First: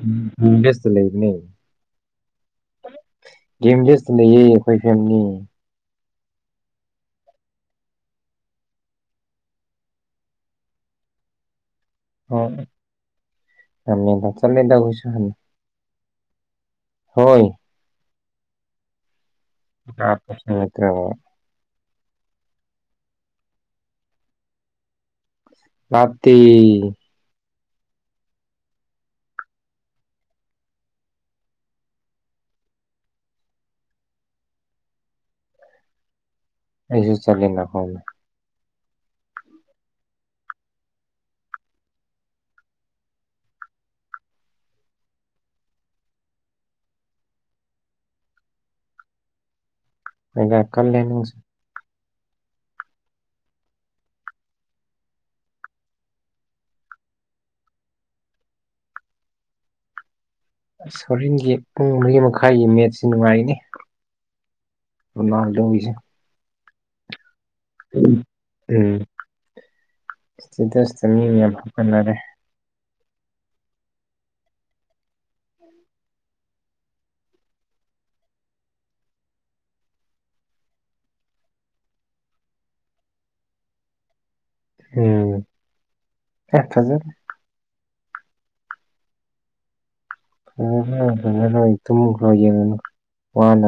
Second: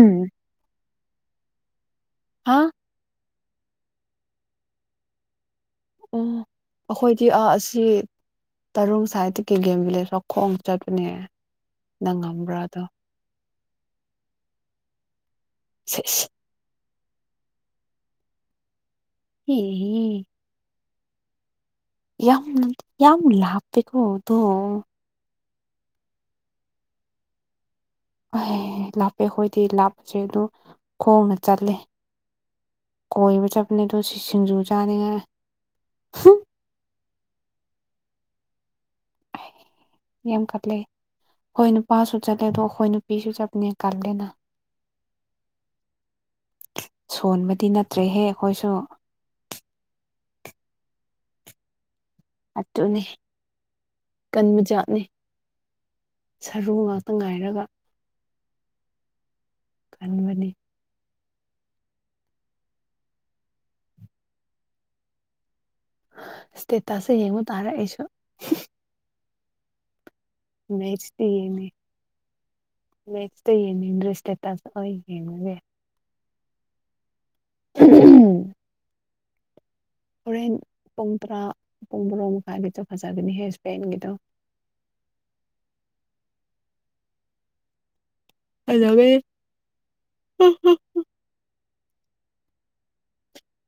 ꯎꯝ ꯁ ꯍꯥ ꯂꯩ ꯁ ꯂꯩꯌꯦ ꯑꯩꯈꯣꯏ ꯐꯦꯅꯤ ꯑꯣ ꯑꯩꯈꯣꯏꯗꯤ ꯑꯥ ꯑꯁꯤ ꯇꯔꯨ ꯁꯥꯏꯠꯇ ꯀꯒꯦꯝ ꯚꯤꯂꯦꯖ ꯋꯥꯈꯣꯡ ꯆꯠꯄꯅꯦ ꯅꯪ ꯉꯝꯕ꯭ꯔꯥꯗꯣ ꯑꯃꯦ ꯆꯂꯗꯧꯕꯣꯏꯁꯨ ꯁꯤꯁ ꯍꯣꯏ ꯑ ꯄꯁꯅ ꯌꯥ ꯅ ꯌꯥ ꯂꯥꯕꯕꯣ ꯍꯗꯣ ꯔꯠꯇ ꯑ ꯂꯥꯞꯄꯦ ꯑꯩꯈꯣꯏꯗꯤ ꯂꯥꯞꯄꯁꯦ ꯑꯗꯨ ꯈꯣꯡꯅ ꯆꯠꯂꯦ ꯀꯣꯏꯕ ꯆꯠꯄꯅꯦ ꯇ ꯁꯤꯡꯖꯨ ꯆꯥꯅꯤꯉ ꯑꯩꯁꯨ ꯆꯠꯂꯦꯅꯈꯣꯡ ꯌꯥꯝ ꯀꯠꯂꯦ ꯑꯩꯈꯣꯏ ꯅꯨꯄꯥꯁꯨ ꯆꯠꯂꯦ ꯑꯗꯣ ꯑꯩꯈꯣꯏ ꯅꯨꯄꯤꯁꯨ ꯆꯠꯄꯅꯦ ꯀꯜꯂꯦꯅ ꯁꯣꯟꯕꯗꯤ ꯅꯠꯇ꯭ꯔꯦꯍꯦ ꯑꯩꯈꯣꯏꯁꯨ ꯃꯒ ꯀꯜ ꯂꯅꯤꯡꯁꯦ ꯑꯗꯨꯅꯤ ꯀꯟꯕ ꯖꯥꯠꯅꯤ ꯁꯔꯨ ꯉꯥꯛꯇ ꯉꯥꯏꯔꯒ ꯀꯟꯕꯅꯤ ꯁꯣꯔꯤꯟꯒꯤ ꯄꯨꯡ ꯃꯔꯤꯔꯤ ꯃꯈꯥꯏꯒꯤ ꯃꯦꯠꯁꯤ ꯅꯨꯡꯉꯥꯏꯒꯅꯤ ꯔꯣꯅꯥꯜꯗꯣꯒꯤꯁꯨ ꯏꯁꯇꯦꯇꯥꯁꯦ ꯌꯦꯡꯉꯨ ꯇꯥꯔꯛ ꯑꯩꯁꯨ ꯏꯁꯇꯤꯇꯁꯇ ꯃꯤ ꯌꯥꯝ ꯐ ꯀꯟꯅꯔꯦ ꯃꯦꯁꯇ ꯌꯦ ꯏꯟꯇ꯭ꯔꯦꯁ ꯌꯦꯒꯦ ꯎꯝ ꯍꯣꯔꯦꯟ ꯄꯨꯡ ꯇꯔꯥ ꯄꯨꯡ ꯃꯣꯔꯣ ꯃꯈꯥꯏꯒꯤꯗ ꯐꯖꯒꯅꯤ ꯍꯦꯁꯄꯦꯟꯒꯤꯗꯣ ꯎꯝ ꯑꯦ ꯍꯖꯔ ꯑꯗꯕꯦ ꯑ ꯍ ꯇꯦ ꯅꯅ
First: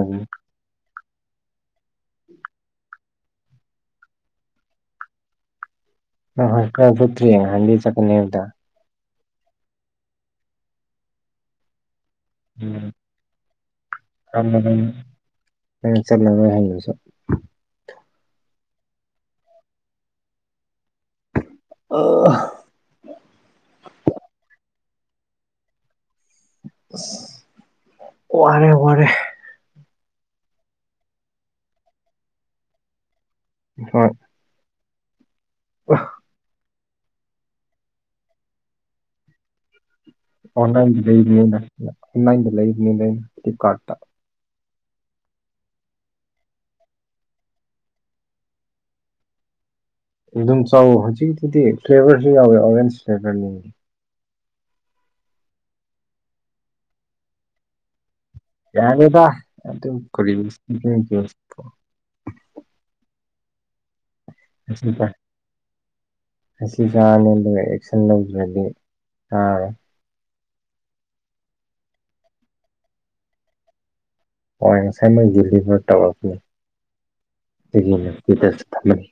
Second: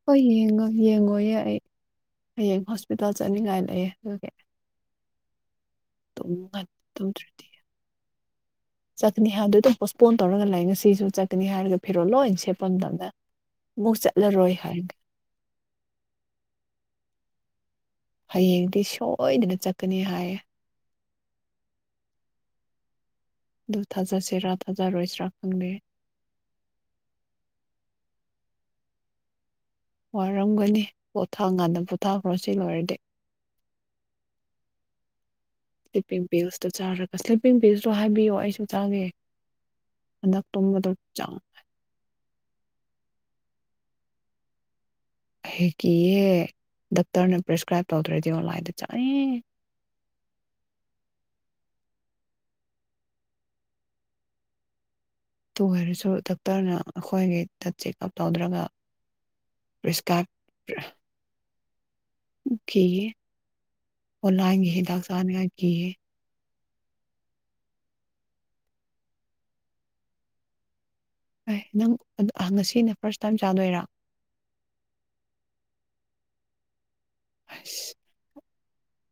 ꯍꯣꯏ ꯌꯦꯡꯉꯣ ꯌꯦꯡꯉꯣ ꯍꯌꯦ ꯑꯩ ꯍꯌꯦꯡ ꯍꯣꯁꯄꯤꯇꯥꯜ ꯆꯠꯅꯤꯡꯉꯥꯏ ꯂꯩꯑꯦ ꯑꯗꯨꯒꯤ ꯍ ꯇꯨꯝꯒꯅꯤ ꯀ ꯄꯨꯇ꯭ꯔꯤ ꯇꯨꯝꯗ꯭ꯔꯗꯤ ꯍꯗꯤ ꯆꯀꯅꯗ ꯆꯠꯀꯅꯤ ꯍꯥꯏꯕꯗꯣ ꯑꯗꯨꯝ ꯄꯣꯁꯄꯣꯟ ꯇꯧꯔꯒ ꯂꯥꯛ ꯉꯁꯤꯁꯨ ꯆꯠꯀꯅꯤ ꯍꯥꯏꯔꯒ ꯐꯦꯔꯣꯜ ꯂꯣꯏ ꯁꯦꯠꯄ ꯎꯝ ꯃꯇꯝꯗ ꯑꯃꯨꯛ ꯆꯠꯂꯔꯣꯏ ꯆꯠꯂꯕꯅꯤ ꯍꯥꯏꯔꯒꯦ ꯅꯪ ꯆꯠꯂꯉꯣꯏ ꯍꯌꯦꯉꯡꯁꯨ ꯍꯌꯦꯡꯗꯤ ꯁꯣꯏꯗꯅ ꯆꯠꯀꯅꯤ ꯍꯥꯏꯌꯦ ꯑꯣ ꯗꯨ ꯊꯖꯥ ꯁꯦ ꯔꯥ ꯊꯥꯖꯥ ꯔꯣꯏꯁ꯭ꯔꯥ ꯈꯪꯗꯦ ꯋꯥꯔꯦ ꯋꯥꯔꯦ ꯋꯥꯔꯝꯒꯅꯤ ꯄꯣꯊꯥꯀꯥꯟꯗ ꯄꯣꯊꯥꯈ꯭ꯔꯣ ꯁꯤ ꯂꯣꯏꯔꯗꯤ ꯍꯣꯏ ꯁ꯭ꯂꯤꯞꯄꯤꯡ ꯚꯜꯁꯇꯣ ꯆꯥꯔꯒ ꯁ꯭ꯂꯤꯞꯄꯤꯡ ꯚꯜꯁꯇꯣ ꯍꯥꯏꯕꯤꯌꯣ ꯑꯩꯁꯨ ꯆꯥꯒꯦ ꯍꯟꯗꯛ ꯇꯨꯝꯕꯗꯣ ꯑꯣꯟꯅꯥꯏꯗꯤ ꯆꯪ ꯂꯩꯠꯇ ꯑꯣꯟꯅꯥꯏꯟꯗꯤ ꯂꯩ ꯂꯩꯠꯇꯤ ꯀꯥꯇ ꯍꯦꯛ ꯀꯌꯦ ꯗꯥꯛꯇꯔꯅ ꯄ꯭ꯔꯦꯁꯀ꯭ꯔꯥꯏꯞ ꯇꯧꯗ꯭ꯔꯗꯤ ꯑꯣꯂꯥꯏꯗ ꯆꯠꯅꯤ ꯑꯗꯨꯝ ꯆꯥꯎ ꯍꯧꯖꯤꯛꯀꯤꯗꯤ ꯐ꯭ꯂꯦꯚꯔꯁꯨ ꯌꯥꯎꯋꯦ ꯑꯣꯔꯦꯟꯁ ꯐ꯭ꯂꯦꯚꯔꯅꯤ ꯇꯨ ꯑꯣꯏꯔꯁꯨ ꯗꯣꯛꯇꯔꯅ ꯑꯩꯈꯣꯏꯒꯤꯩꯗ ꯆꯦꯛꯑꯞ ꯇꯧꯗ꯭ꯔꯒ ꯌꯥꯦꯗ ꯄ꯭ꯔꯦꯁꯀ꯭ꯔꯥꯏꯞ ꯑꯣ ꯂꯥꯏꯑꯒꯦ ꯍꯤꯗꯁꯅꯦꯒꯒꯤ ꯑꯁꯤ ꯆꯥꯔꯅꯤ ꯑꯗꯨꯒ ꯑꯦꯛꯁꯟ ꯂꯧꯈ꯭ꯔꯗꯤ ꯇꯥꯔꯦ ꯑꯦ ꯅꯪ ꯉꯁꯤꯅ ꯐꯥꯔꯁ ꯇꯥꯏꯝ ꯆꯥꯗꯣꯏꯔꯥ ꯍ ꯉꯁꯃꯥꯏ ꯗꯚꯔ ꯑꯁ ꯇꯧꯔꯅꯤꯒꯤꯗ ꯊꯝꯃꯦ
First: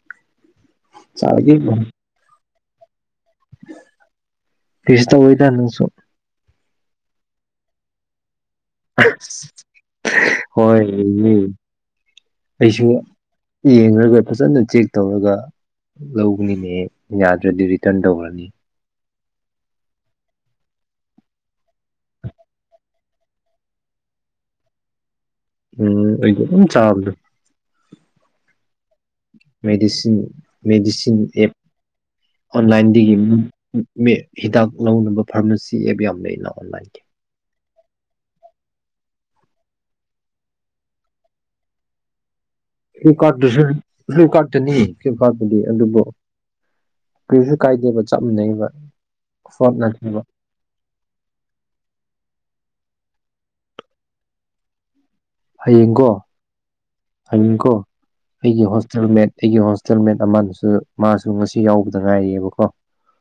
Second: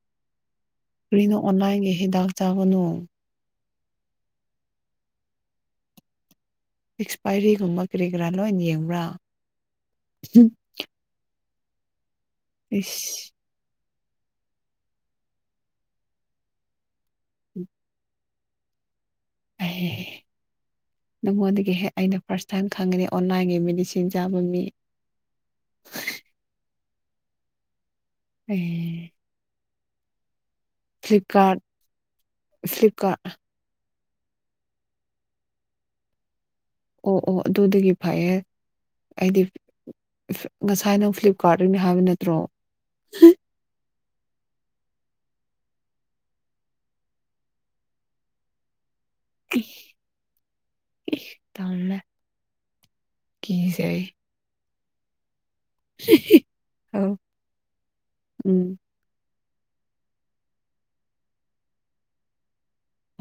ꯀꯔꯤꯅꯨ ꯑꯣꯥꯏꯒꯦ ꯍ ꯗꯥꯛ ꯆꯥꯒꯅꯨ ꯀꯁꯇ ꯑꯣꯏ ꯊꯅꯁꯨꯣ ꯑꯦꯛꯁꯄꯥꯏꯔꯤꯒꯨꯝꯕ ꯀꯔꯤ ꯀꯔꯥ ꯂꯣꯏꯅ ꯌꯦꯡꯕ꯭ꯔꯥ ꯍꯣꯏ ꯑꯩꯁꯨ ꯏꯁ ꯎꯝ ꯑꯗꯨꯒ ꯐꯖꯅ ꯆꯦꯛ ꯇꯧꯔꯒ ꯂꯧꯅꯤꯅꯦꯍ ꯌꯥꯗ꯭ꯔꯗꯤ ꯔꯤꯇꯔꯟ ꯇꯧꯈꯔꯅꯤ ꯑ ꯅꯉꯣꯟꯗꯒꯤ ꯍꯦꯛ ꯑꯩꯅ ꯐꯥꯔꯁ ꯇꯥꯏꯝ ꯈꯪꯉꯅꯤ ꯑꯣꯟꯂꯥꯏꯟꯒꯤ ꯃꯦꯗꯤꯁꯤꯟ ꯆꯥꯕ ꯃꯤ ꯎꯝ ꯑꯩꯗ ꯆꯥꯎꯗ ꯑꯩ ꯃꯦꯗꯤꯁꯤꯟ ꯃꯦꯗꯤꯁꯤꯟ ꯑꯦꯞ ꯐ꯭ꯂꯤꯞꯀꯥꯔꯠ ꯑꯣꯟꯂꯥꯏꯟꯗꯒꯤ ꯐ꯭ꯂꯤꯞꯀꯥꯔꯠ ꯃꯤ ꯍꯤꯗꯥꯛ ꯂꯧꯅꯕ ꯐꯥꯔꯃꯥꯁꯤ ꯑꯦꯞ ꯌꯥꯝ ꯂꯩꯅ ꯑꯣꯟꯂꯥꯏꯟꯒꯤ ꯑꯣ ꯑꯣ ꯑꯗꯨꯗꯒꯤ ꯐꯩꯌꯦꯦ ꯑꯩꯗꯤ ꯉꯁꯥꯏ ꯅꯪ ꯐ꯭ꯂꯤꯞꯀꯥꯔꯠꯇꯒꯤꯅꯤ ꯍꯥꯏꯕ ꯅꯠꯇ꯭ꯔꯣ ꯀꯇꯁꯨ ꯀꯔꯇꯅꯤ ꯀꯇꯅꯤ ꯑꯗꯨꯕꯨ ꯀꯩꯁꯨ ꯀꯥꯏꯗꯦꯕ ꯆꯞ ꯃꯅꯩꯕ ꯇꯃꯦ ꯀꯖꯥꯏ ꯍꯌꯦꯡꯒꯣ ꯑꯧ ꯑꯗꯨꯃꯤꯤꯡꯀꯣ ꯑꯩꯒꯤ ꯎꯝ ꯍꯣꯁꯇꯦꯜ ꯃꯗ ꯑꯩꯒꯤ ꯍꯣꯁꯇꯦꯜ ꯃꯦꯠ ꯑꯃꯅꯁꯨ ꯃꯥꯁꯨ ꯉꯁꯤ ꯌꯥꯎꯕꯗ ꯉꯥꯏꯔꯤꯑꯕꯀꯣ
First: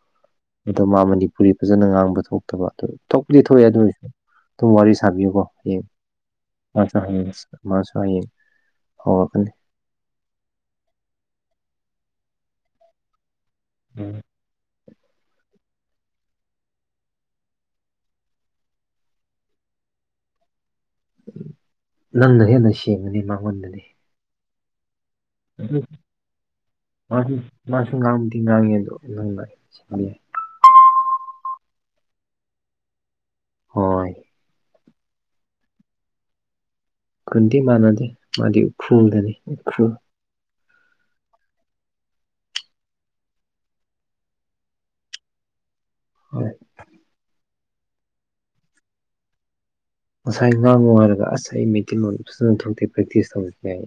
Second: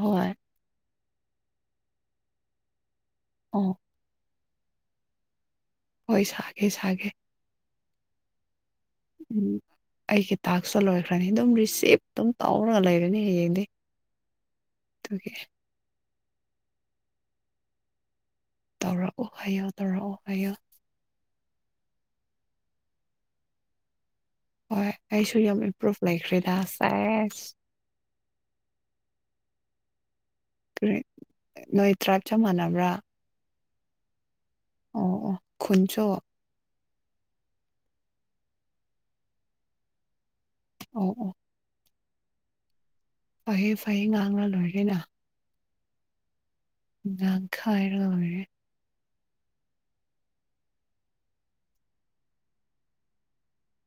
ꯍꯣꯏ ꯑꯗꯣ ꯃꯥ ꯃꯅꯤꯄꯨꯔꯤ ꯐꯖꯅ ꯉꯥꯡꯕ ꯊꯣꯛꯇꯕ ꯑꯗꯨ ꯊꯣꯛꯄꯗꯤ ꯊꯣꯛꯑꯦ ꯑꯣ ꯑꯗꯨꯒꯤꯁꯨ ꯇꯣ ꯋꯥꯔꯤ ꯋꯥꯔꯤ ꯁ ꯀꯣ ꯍꯥꯏꯌꯦ ꯍꯣꯏ ꯁꯥꯒꯦ ꯃꯥꯁꯨ ꯁꯥꯒꯦ ꯍꯥꯏ ꯃꯥꯁꯨ ꯍꯥꯏꯌꯦ ꯎꯝ ꯑꯩꯒꯤ ꯊꯥꯛꯁꯨ ꯂꯣꯏꯈ꯭ꯔꯅꯤ ꯑꯗꯨꯝ ꯔꯤꯁꯤꯞ ꯑꯗꯨꯝ ꯇꯧꯔꯒ ꯂꯩꯔꯅꯤ ꯍꯌꯦꯡꯗꯤ ꯎꯝ ꯇꯀꯦ ꯇꯧꯔꯛꯑꯣ ꯍꯥꯏꯌꯨ ꯇꯧꯔꯛꯑꯣ ꯍꯥꯏꯌꯣ ꯅꯪꯅ ꯍꯦꯟꯅ ꯁꯦꯡꯉꯅꯤ ꯃꯉꯣꯟꯗꯅꯤ ꯍꯣꯏ ꯑꯩꯁꯨ ꯌꯥꯝ ꯏꯝꯄ꯭ꯔꯨꯚ ꯂꯩꯈ꯭ꯔꯦꯗ ꯃꯥ ꯁꯦꯁ ꯃꯥꯁꯨ ꯉ ꯊ ꯉꯗ ꯁꯦ ꯅꯣꯏ ꯇ꯭ꯔꯥꯏꯞ ꯆꯞ ꯃꯥꯟꯅꯕ꯭ꯔꯥ ꯍꯣꯏ ꯑꯣ ꯑꯣ ꯈꯟꯆꯣ ꯀꯨꯗꯤ ꯃꯥꯟꯅꯗꯦ ꯃꯥꯗꯤ ꯎꯈ꯭ꯔꯨꯗꯅꯤ ꯎꯈ꯭ꯔꯨ ꯑꯣ ꯑꯣ ꯐꯍꯦ ꯐꯩꯌꯦ ꯉꯥꯡꯉ ꯂꯣꯏꯔꯦꯅ ꯍꯣꯏ ꯈꯥꯏꯅ ꯑꯣꯏꯔꯦ ꯉꯁꯥꯏ ꯉꯥꯡꯕ ꯍꯥꯏꯔꯒ ꯑꯁ ꯑꯩ ꯃꯩꯇꯩꯂꯣꯟ ꯐꯖꯅ ꯊꯣꯛꯇꯦ ꯄ꯭ꯔꯦꯛꯇꯤꯁ ꯇꯧꯕꯁꯨ ꯌꯥꯏ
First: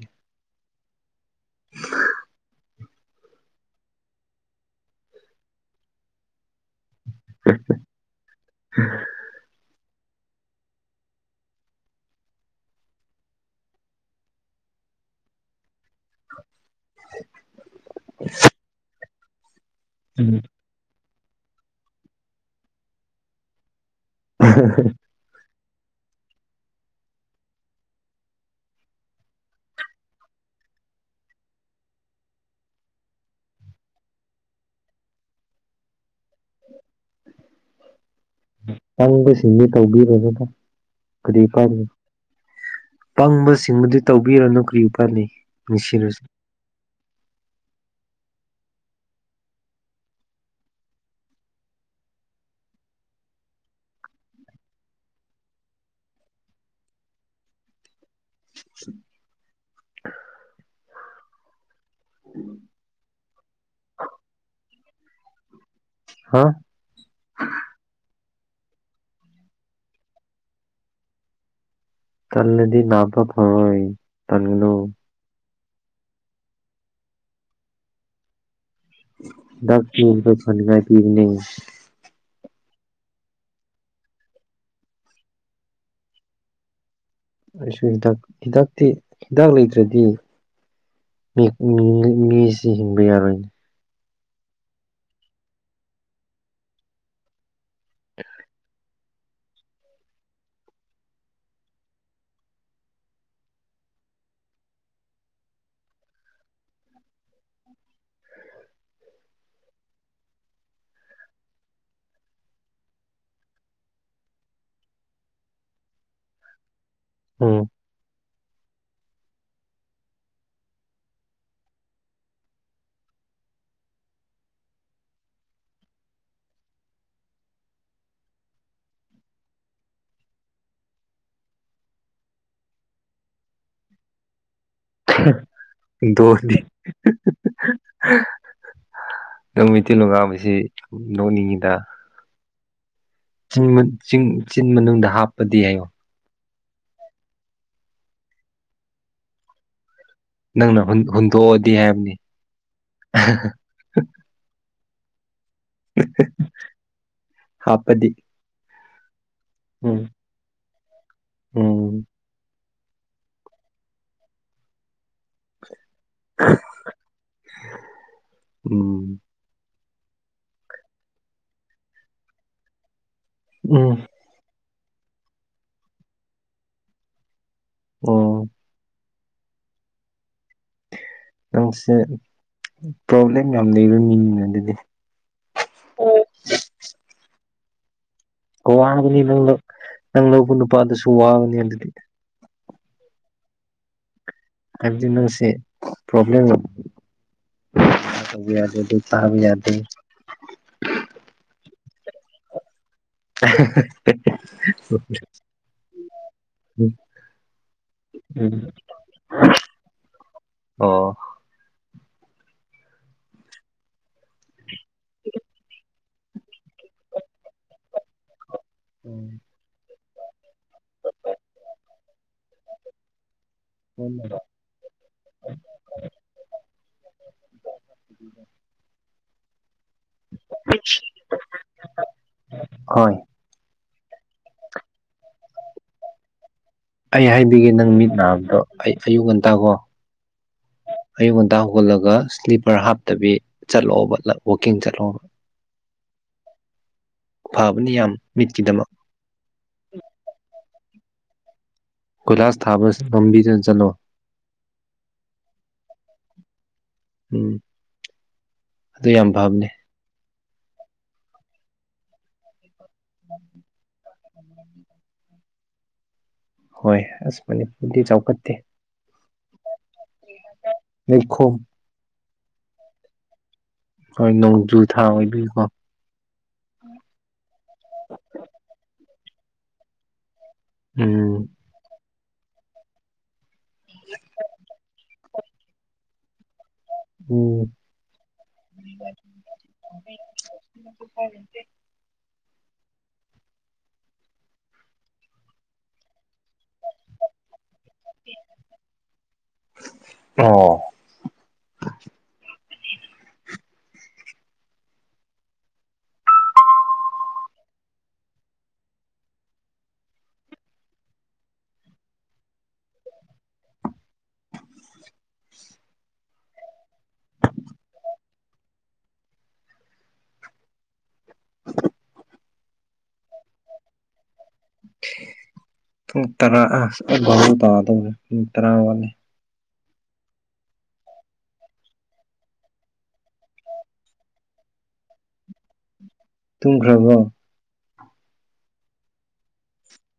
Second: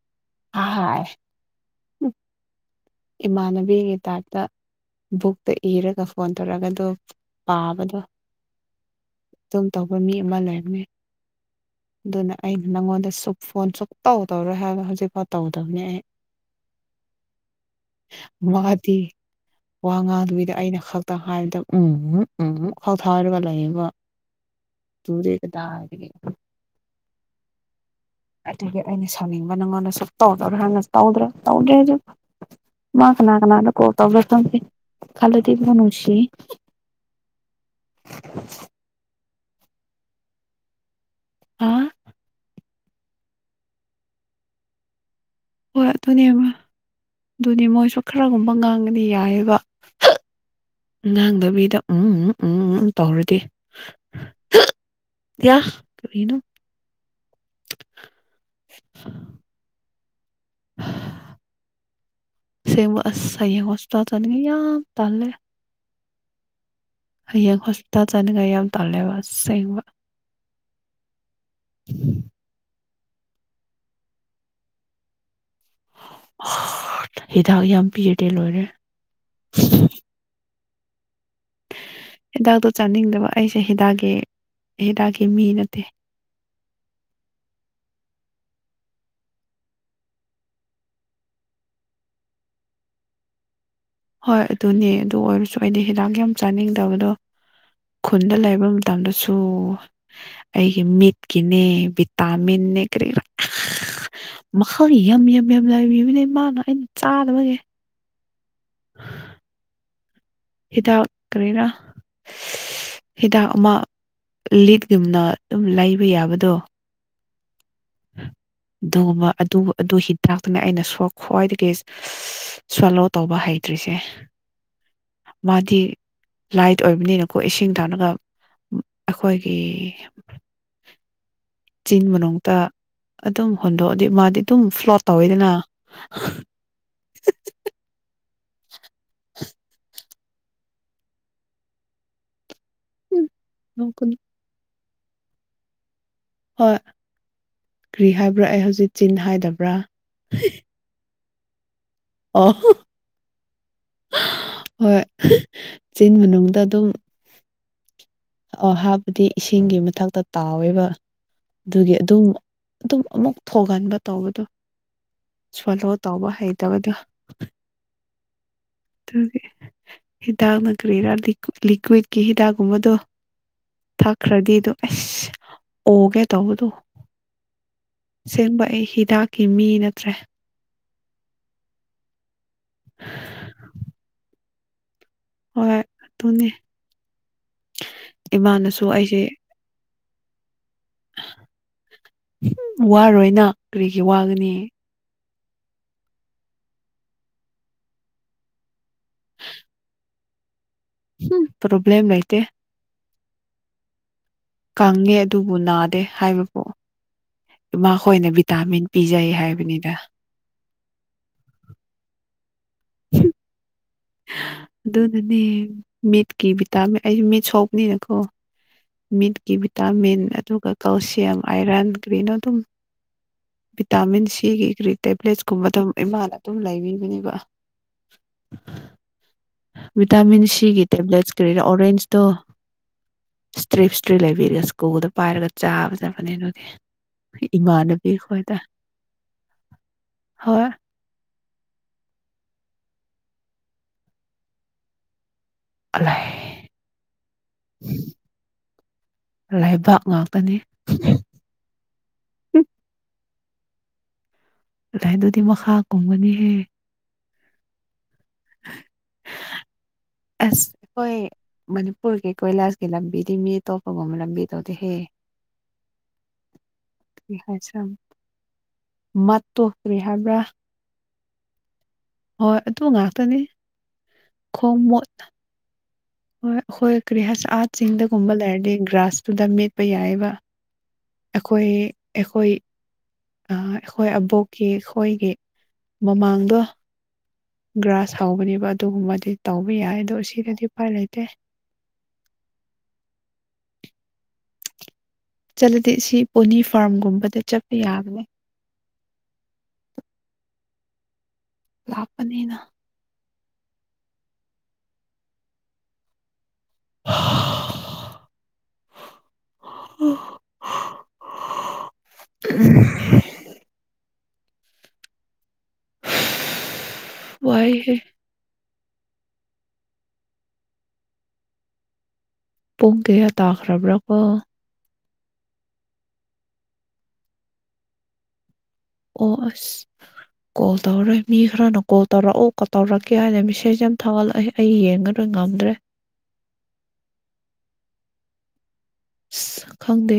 ꯍꯥꯏ ꯏꯃꯥꯟꯅꯕꯤꯒꯤ ꯇꯥꯏꯞꯇ ꯕꯨꯛꯇ ꯏꯔꯒ ꯐꯣꯟ ꯇꯧꯔꯛꯒ ꯑꯗꫭ ꯄꯥꯕꯗ ꯎꯝ [unintelligible] ꯑꯗꯨꯝ ꯇꯧꯕ ꯃꯤ ꯑꯃ ꯂꯩꯕꯅ‌ꯦ ꯑꯗꯨꯅ ꯑꯩꯅ ꯅꯪꯉꯣꯟꯗ ꯁ ꯐꯣꯟ ꯁꯨ ꯇꯧꯗꯧꯔꯦ ꯍꯥꯏꯕꯅ ꯍꯧꯖꯤꯛꯐꯥꯎ ꯇꯧꯗꯧꯅꯤ ꯑꯩ ꯃꯥꯗꯤ ꯋꯥ ꯎꯝ ꯉꯥꯡꯗꯣꯏ [unintelligible] ꯗ ꯑꯩꯅ ꯈ ꯛꯇ ꯍꯥꯏꯗ ꯎꯝ ꯎꯝꯛ ꯈꯥꯎꯊꯥꯏꯔꯒ ꯂꯩꯕ ꯇ ꯇꯒꯦ [unintelligible] ꯑꯗꯨꯒꯤ ꯑꯩꯅ ꯁꯥꯎꯅꯤꯡꯕ ꯅꯪꯉꯣꯟꯗ ꯁꯨꯡꯇꯧ ꯇꯧꯔꯛꯑꫭꯏ ꯍꯥꯏꯕꯅ‌ꯦ ꯇꯧꯗ꯭ꯔꯥ ꯇꯧꯗ꯭ꯔꯦ ꯑꯗꯨꯝ ꯃꯥ ꯀꯅꯥ ꯀꯅꯥ ꯑꯗꯨꯗ ꯀꯣꯜ ꯇꯣ ꯈꯂꯗꯤꯕ [unintelligible] ꯅꯨꯡꯁꯤ [inaudible] ꯇꯟꯕ ꯁꯤꯡꯗꯤ ꯇꯧꯕꯤꯔꯨꯅꯨ ꯀꯔꯤ ꯑ ꯀꯥꯟ ꯄꯪꯕ ꯁꯤꯡꯕꯨꯗꯤ ꯇꯧꯕꯤꯔꯨꯅꯣ ꯀꯔꯤ ꯀꯥꯟꯅꯤ ꯍꯣꯏ ꯑꯗꯨꯅꯦ ꯑꯗꯨꯅꯦ ꯃꯣꯏꯁꯨ ꯈꯔꯒꯨꯝꯕ ꯉꯥꯡꯒꯅꯤ ꯌꯥꯏꯑꯕ ꯉꯥꯡꯗꯕꯤꯗ ꯎꯝ ꯎꯝ ꯎꯝ ꯎꯝ ꯎꯝ ꯇꯧꯔꯗꯤ ꯌꯥ ꯀꯔꯤꯅ‌ꯦ ꯎ [inaudible] ꯑꯁꯦꯡꯕ ꯑꯁ ꯑꯩꯌꯦꯡ ꯀꯣꯁꯜ ꯆꯅꯤꯡꯉ ꯌꯥꯝ ꯇꯜꯂꯦ ꯍꯥꯥ ꯍꯌꯥꯡ ꯍꯁꯄꯤꯇꯥꯜ ꯄꯗꯨꯅ ꯑꯩ ꯌꯥꯝ ꯇꯥꯜꯂꯦꯕ ꯑꯁꯦꯡꯕ ꯇꯜꯂꯗꯤ ꯅꯥꯕꯐꯔꫭꯏ ꯇꯒꯅꯣ ꯍꯤꯗꯥꯛ ꯌꯥꯝ ꯄꯤꯔꯗꯤ ꯂꯣꯏꯔꯦ ꯍꯤꯗꯥꯛ ꯄꯤꯕꯗꫭ ꯐꯅꯤꯉꯥꯏ ꯄꯤꯕꯅꯦ ꯍꯤꯗꯥꯛꯇꯣ ꯆꯥꯅꯤꯡꯗꯕ ꯑꯩꯁꯦ ꯍꯤꯗꯥꯛꯀꯤ ꯍꯤꯗꯥꯛꯀꯤ ꯃꯤ ꯅꯠꯇꯦ ꯑꯩꯁꯨ ꯍꯤꯗꯥꯛ ꯍꯤꯗꯥꯛꯇꯤ ꯍꯤꯗꯥꯛ ꯂꯩꯇ꯭ꯔꯗꯤ ꯃꯤ ꯃꯤ ꯃꯤꯁꯤ ꯍꯤꯡꯕ ꯌꯥꯔꯣꯏꯅ‌ꯦ ꯍꯣꯏ ꯑꯗꯨꯅꯦ ꯑꯗꯨ ꯑꯣꯏꯔꯁꯨ ꯑꯩꯗꯤ ꯍꯤꯗꯥꯛ ꯌꯥꯝ ꯆꯥꯅꯤꯡꯗꯕꯗꯣ ꯈꯨꯟꯗ ꯂꯩꯕ ꯃꯇꯝꯗꯁꯨ ꯑꯩꯒꯤ ꯃꯤꯠꯀꯤꯅꯦ ꯚꯤꯇꯥꯃꯤꯟꯅꯦ ꯀꯔꯤꯔꯥ ꯃꯈꯜ ꯌꯥꯝ ꯌꯥꯝ ꯌꯥꯝ ꯂꯏꯕꯤꯃꯤꯅꯦ ꯃꯥꯅ ꯑꯩꯅ ꯆꯅꯥꯕꯒꯤ ꯍꯤꯗꯥꯛ ꯀꯔꯤꯔ ꯍꯤꯗꯥꯛ ꯑꯃ ꯂꯤꯠꯒꯨꯝꯅ ꯑꯗꯨꯝ ꯂꯩꯕ ꯌꯥꯕꯗꯣ ꯑꯣ ꯑꯗꯨꯒꯨꯝꯕ ꯑꯗꯨ ꯑꯗꯨ ꯍꯤꯗꯥꯛꯇꯨꯅ ꯑꯩꯅ ꯈ꯭ꯋꯥꯏꯗꯒꯤ ꯁꯣꯂꯣ ꯇꯧꯕ ꯍꯥꯏ ꯂꯩꯇ꯭ꯔꯤꯁꯦ ꯃꯥꯗꯤ ꯂꯥꯏꯠ ꯑꯣꯏꯕꯅꯤꯅꯀꯣ ꯏꯁꯤꯡ ꯊꯥꯔꯒ ꯑꯩꯈꯣꯏꯒꯤ ꯆꯤꯟ ꯃꯅꯨꯡꯗ ꯑꯗꯨꯝ ꯍꯣꯟꯗꯣꯛꯑꯗꯤ ꯃꯥꯗꯤ ꯑꯗꯨꯝ ꯐ꯭ꯂꯣꯠ ꯇꯧꯋꯤꯗꯅ ꯗꯣꯅꯤ [unintelligible] ꯅꯪ ꯃꯤꯇꯩꯂꯣꯟ ꯉꯥꯡꯕꯁꯤ ꯅꯣꯛꯅꯤꯡꯉꯤꯗ ꯎꯝ ꯅꯣꯡ ꯀꯨꯟ ꯆꯤꯡ ꯆꯤꯟ ꯃꯅꯨꯡꯗ ꯍꯥꯞꯄꯗꯤ ꯍꯥꯏꯏꯌꯣ ꯍꯣꯏ ꯀꯔꯤ ꯍꯥꯏꯕ꯭ꯔꯥ ꯑꯩ ꯍꯧꯖꯤꯛ ꯆꯤꯟ ꯍꯥꯏꯗꯕ꯭ꯔꯥ ꯅꯪꯅ ꯍꯨꯟꯗꯣꯛꯑꯗꯤ ꯍꯥꯏꯕꯅꯤ ꯑꯣ ꯍꯣꯏ ꯆꯤꯟ ꯃꯅꯨꯡꯗ ꯑꯗꯨꯝ ꯍꯥꯞꯄꯗꯤ ꯑꯣ ꯍꯥꯕꯗꯤ ꯏꯁꯤꯡꯒꯤ ꯎꯝ ꯃꯊꯛꯇ ꯇꯥꯎꯋꯦꯕ ꯑꯗꯨꯒꯤ ꯎꯝ ꯑꯗꯨꯝ ꯑꯗꯨꯝ ꯑꯃꯨꯛ ꯊ ꯊꯣꯛꯒꯟꯕ ꯇꯧꯕꯗꯣ ꯁꯣꯂꯣꯠ [unintelligible] ꯇꯧꯕ ꯍꯩꯇꯕꯗꫭ ꯔꯟ [unintelligible] ꯍꯤꯗꯥꯛꯅ ꯀꯔꯤꯔꯥ ꯂꯤꯀ꯭ꯋꯤꯠꯀꯤ ꯍꯤꯗꯥꯛꯀꯨꯝꯕꯗꯣ ꯎꯝ ꯊꯥꯛꯈ꯭ꯔꯗꯤꯗꯣ ꯑꯁ ꯑꯣꯒꯦ ꯇꯧꯕꯗꯣ ꯑꯣ ꯁꯦꯡꯕ ꯑꯩ ꯍꯤꯗꯥꯛ ꯀꯤ ꯃꯤ ꯅꯠꯇ꯭ꯔꯦ ꯅꯪꯁꯦ ꯄ꯭ꯔꯣꯕ꯭ꯂꯦꯝ ꯌꯥꯝ ꯂꯩꯕ ꯃꯤꯅꯤꯅ ꯑꯗꯨꯗꯤ ꯍꯣꯏ ꯑꯗꯨꯅꯤ ꯋꯥꯕꯅꯤ ꯅ ꯅꯪ ꯂꯧꯕ ꯅꯨꯄꯥꯗꯨꯁꯨ ꯋꯥꯕꯅꯤ ꯑꯗꯨꯗꯤ ꯋꯥꯔꯣꯏꯅ ꯀꯔꯤꯒꯤ ꯋꯥꯒꯅꯤ ꯍꯥꯏꯕꯗꯤ ꯅꯪꯁꯦ ꯄ꯭ꯔꯣꯕ꯭ꯂꯦꯝ ꯌꯥꯗꯦ ꯑꯗꯨꯇꯍꯕꯤ ꯌꯥꯗꯦ ꯝ ꯄ꯭ꯔꯣꯕꯂꯦꯝ ꯂꯩꯇ [inaudible] ꯀꯪꯉꯦ ꯑꯗꯨꯕꯨ ꯅꯥꯗꯦ ꯍꯥꯏꯕ ꯄꯣꯛ ꯃꯈꯣꯏꯅ ꯎꯝ ꯚꯤꯇꯥꯃꯤꯟ ꯄꯤꯖꯩ ꯍꯥꯏꯕꯅꯤꯗ ꯑꯣ ꯑꯗꯨꯣ ꯅꯅꯦ ꯃꯤꯠꯀꯤ ꯚꯤꯇꯥꯃꯤꯟ ꯑꯩꯁꯨ ꯃꯤꯠ ꯁꯣꯛꯅꯤꯅꯀꯣ ꯃꯤꯠꯀꯤ ꯚꯤꯇꯥꯃꯤꯟ ꯑꯗꯨꯒ ꯀꯜꯁꯤꯌꯝ ꯑꯥꯏꯔꯟ ꯒ꯭ꯔꯤꯟ ꯑꯗꯨꯝ ꯚꯤꯇꯥꯃꯤꯟ ꯍꯣꯏ ꯁꯤꯒꯤ ꯒ꯭ꯔꯤ ꯇꯦꯕ꯭ꯂꯦꯠꯁꯀꯨꯝꯕ ꯑꯗꯨꯝ ꯏꯃꯥꯅ ꯑꯗꯨꯝ ꯂꯩꯕꯤꯕꯅꯦꯕ [inaudible] ꯚꯤꯇꯥꯃꯤꯟ ꯁꯤꯒꯤ ꯇꯦꯕ꯭ꯂꯦꯠꯁ ꯀꯔꯤꯔꯥ ꯑꯣꯔꯦꯟꯖꯇꯣ ꯏꯁꯇ꯭ꯔꯤꯞꯁꯇ꯭ꯔꯤꯞ ꯂꯩꯕꯤꯔꯒ ꯁ꯭ꯀꯨꯜꯗ ꯄꯥꯏꯔꯒ ꯆꯥꯕ ꯆꯠꯄꯅꯦ ꯑꯗꯨꯒꯤ ꯑꯩ ꯍꯥꯏꯗꯤꯒꯦ ꯅꯪ ꯃꯤꯠ ꯅꯥꯕꯗꯣ ꯑꯩ ꯑꯌꯨꯛ ꯉꯟꯇꯥꯀꯣ ꯍꯣꯏ ꯑꯌꯨꯛ ꯉ ꯍꯗꯥꯒꯜꯂꯒ ꯏꯁ꯭ꯂꯤꯄꯔ ꯍꯥꯞꯇꯕꯤ ꯆꯠꯂꯣꯕ ꯋꯀꯤꯡ ꯆꯠꯂꯣꯕ ꯑꯦ ꯐꯥꯕꯅꯤ ꯌꯥꯝ ꯃꯤꯠꯀꯤꯗꯃꯛ ꯂꯩꯕꯥꯛ ꯉꯥꯛꯇꯅꯤ ꯀꯒꯣꯏꯂꯥꯁ ꯊꯥꯕ ꯂꯝꯝꯕꯤꯗꯨꯅ ꯆꯠꯂꯣ ꯑꯗꯨꯥꯏ ꯑꯗꯨꯗꯤ ꯃꯈꯥ ꯀꯨꯝꯒꯅꯤꯍꯦ ꯎꯝ ꯑꯗꯨ ꯌꯥꯝ ꯐꯥꯕꯅꯦ ꯑꯁ ꯑꯩꯈꯣꯏ ꯃꯅꯤꯄꯨꯔꯒꯤ ꯀꯣꯏꯂꯥꯁꯀꯤ ꯂꯝꯕꯤꯗꯤ ꯃꯤ ꯑꯇꯣꯞꯄꯒꯨꯝꯕ ꯂꯝꯕꯤ ꯇꯧꯗꯤꯍꯦ [unintelligible] ꯍꯣꯏ ꯀꯔꯤ ꯑꯁ ꯍꯥꯏꯁ ꯃꯅꯤꯄꯨꯔꯗꯤ ꯆꯥꯎꯈꯠꯇꯦ ꯃꯣ ꯀꯔꯤ ꯍꯥꯏꯕ꯭ꯔꯥ ꯂꯈꯣ ꯍꯣꯏ ꯑꯗꯨ ꯉꯥꯛꯇꯅꯤ ꯍꯣꯏ ꯅꯣꯡꯖꯨ ꯈꯣꯡ ꯊꯥ ꯃꯣꯠ ꯑꯣꯏꯗꯣꯏꯏꯀꯣ ꯍꯣꯏ ꯍꯈꯣꯏ ꯀꯔꯤꯍꯁ ꯑꯥꯔꯠꯁꯤꯡꯤꯡꯗꯒꯨꯝꯕ ꯂꯩꯔꯗꯤ ꯒ꯭ꯔꯥꯁꯇꯨꯗ ꯃꯦꯠꯄ ꯌꯥꯏꯑꯕ ꯎꯝ ꯑꯩꯈꯣꯏ ꯑꯩꯈꯣꯏ ꯑꯩꯈꯣꯏ ꯑꯕꯣꯛꯀꯤ ꯑꯩꯈꯣꯏꯒꯤ ꯃꯃꯥꯡꯗ ꯎꯝ ꯒ꯭ꯔꯥꯁ ꯍꯧꯕꯅꯦꯕ ꯑꯗꯨꯒꯨꯝꯕꯗꯤ ꯇꯧꯕ ꯌꯥꯏ ꯑꯗꯣ ꯁꯤꯗꯗꯤ ꯎꯄꯥꯏ ꯂꯩꯇꯦ [unintelligible] ꯆꯠꯂꯗꯤ ꯁꯤ ꯄꯣꯅꯤ ꯐꯥꯔꯝꯒꯨꯝꯕꯗ ꯆꯠꯄ ꯌꯥꯕꯅꯤ ꯑꯣ ꯂꯄꯅꯦꯅ ꯎꯝ ꯎ ꯋꯥꯏ ꯍ [unintelligible] ꯄꯨꯣꯛꯒꯦ ꯑ ꯇꯈ꯭ꯔꯕ꯭ꯔꯔꯕꯣ ꯇꯔꯥꯗ ꯑꯣꯁ ꯀꯣꯜ ꯇꯧꯔꯣꯏ ꯃꯤ ꯈꯔꯅ ꯀꯣꯜ ꯇꯧꯔꯛꯑꯣ ꯇꯧꯔꯛꯀꯦ ꯍꯥꯏꯅ ꯃꯦꯁꯦꯖ ꯌꯥꯝ ꯊꯥꯒꯠꯂꯛꯑꯦ ꯑꯩ ꯌꯦꯡꯉꯔꯣꯏ ꯉꯝꯃ ꯅ ꯇꯨꯝꯈ꯭ꯔꯕꯣ ꯈꯪꯗꯦ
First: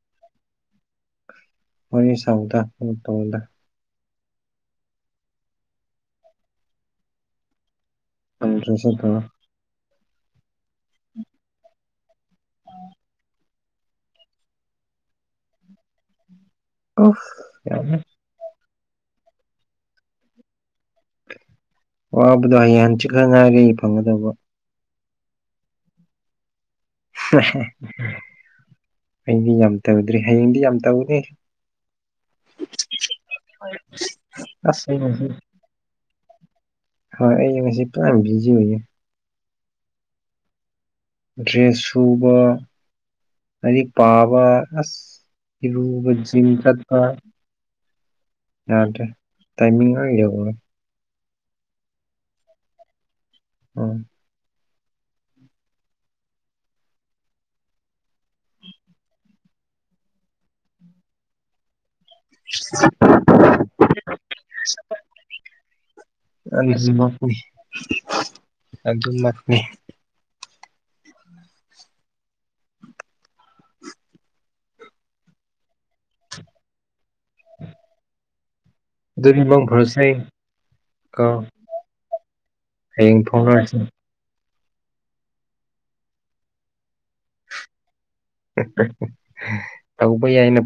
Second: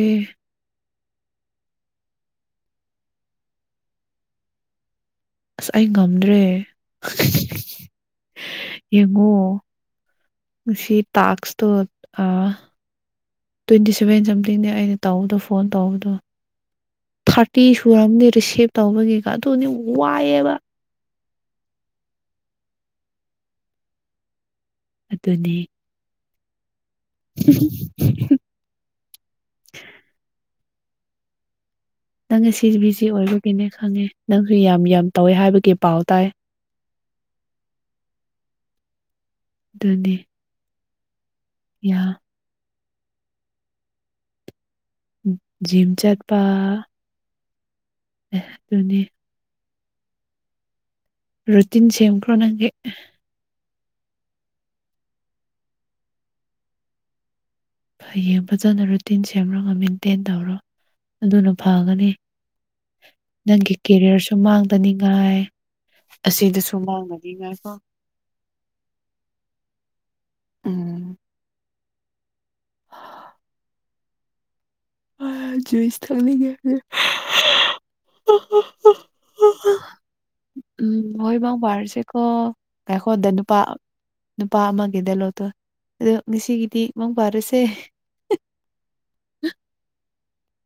ꯃꯅꯤ ꯆꯥꯎꯗ ꯇ ꯑꯁ ꯑꯩ ꯉꯝꯗ꯭ꯔꯦ ꯅ꯭ꯔꯦꯁꯠꯇ ꯁꯤ ꯇꯥꯛꯁꯇ ꯑ ꯇ꯭ꯋꯦꯟꯇꯤ ꯁꯚꯦꯟ ꯁꯝꯊꯤꯡꯅꯦ ꯑꯩꯅ ꯇꯧꯕꯗꯣ ꯐꯣꯟ ꯇꯧꯕꯗꯣ ꯑꯣꯐ ꯊꯥꯔꯇꯤ ꯌꯥꯝ ꯁꯨꯨꯔꯝꯅꯤ ꯔꯤꯁꯤꯞ ꯇꯧꯕꯒꯤꯒ ꯑꯗꯨꯅꯤ ꯋꯥꯏꯑꯦꯕ ꯋꯥꯕꯗꯣ ꯍꯌꯦꯡ ꯍꯪꯆꯤꯛꯈ ꯉꯥꯏꯔꯦ ꯑꯩ ꯐꯪꯒꯗꯧꯕ ꯑꯗꯨꯅꯤ ꯍꯌꯦꯡꯗꯤ ꯌꯥꯝ ꯇꯧꯗ꯭ꯔꯔꯤ ꯍꯌꯦꯡꯗꯤ ꯌꯥꯝ ꯇꯅꯦ ꯅꯪꯅ ꯁꯤ ꯕꯤꯖꯤ ꯑꯣꯏꯕꯒꯤꯅꯦ ꯈꯪꯉꯦ ꯅꯪꯁꯨ ꯌꯥꯝ ꯑꯁ ꯑꯩ ꯌꯥꯝ ꯉꯁꯤ ꯇꯧꯋꯦ ꯍꯥꯏꯕꯒꯤ ꯄꯥꯎ ꯇꯥꯏ ꯍꯣꯏ ꯑꯩ ꯉꯁꯤ ꯄꯨ ꯌꯥꯝ ꯕꯤꯖꯤ ꯑꯣꯏꯌꯦ ꯑꯗꯨꯅꯤ ꯗ꯭ꯔꯦꯁ ꯌꯥꯝ ꯁꯨꯕ ꯑꯗꯤ ꯄꯥꯕ ꯑꯁ ꯖꯤꯝ ꯏꯤꯔꯨꯕ ꯆꯠꯄ ꯖꯤꯝ ꯆꯠꯄ ꯑꯗꯨꯅꯤ ꯌꯥꯗ꯭ꯔꯦ ꯇꯥꯏꯃꯤꯡ ꯏꯒꯅꯣ ꯔꯨꯇꯤꯟ ꯁꯦꯝꯝꯈ꯭ꯔꯣ ꯅꯪꯒꯤ ꯎꯝ ꯐꯩꯌꯦꯡ ꯐꯖꯅ ꯔꯨꯇꯤꯟ ꯁꯦꯝꯔꯒ ꯃꯦꯟꯇꯦꯟ ꯇꯧꯔꯣ ꯑꯗꯨꯅ ꯐꯒꯅꯤ ꯅꯪꯒꯤ ꯀꯦꯔꯤꯌꯔꯁꯨ ꯃꯥꯡꯗꯅꯤꯉꯥꯏ ꯑꯁꯤꯗꯁꯨ ꯑꯗꯨꯅꯤ ꯃꯥꯡꯗꯅꯤꯉꯥꯏꯀꯣ ꯑꯗꯨꯝ ꯃꯅꯤ ꯎꯝ ꯑꯥ ꯑꯖꯨꯣꯏꯁ ꯊꯅꯤ ꯀꯦꯗ ꯎ ꯍꯣ ꯑꯗꯨꯗꯤ ꯃꯪ ꯐꯔꯁꯦ ꯎꯝ ꯀꯣ ꯍꯣꯏ ꯏꯃ ꯋꯥꯔꯁꯀꯣ ꯑꯩꯈꯣ ꯍꯌꯦꯡ ꯗꯅꯨꯄꯥ ꯐꯥꯎꯅꯔꯁꯤ ꯅꯨꯄꯥ ꯑꯃꯒꯤꯗ ꯂꯣꯠꯇꯣ ꯑꯗꯣ ꯉꯁꯤꯒꯤꯗꯤ ꯏꯃꯨꯡ ꯄꯥꯔꯁꯦ ꯇꯧꯕ ꯌꯥꯏꯅ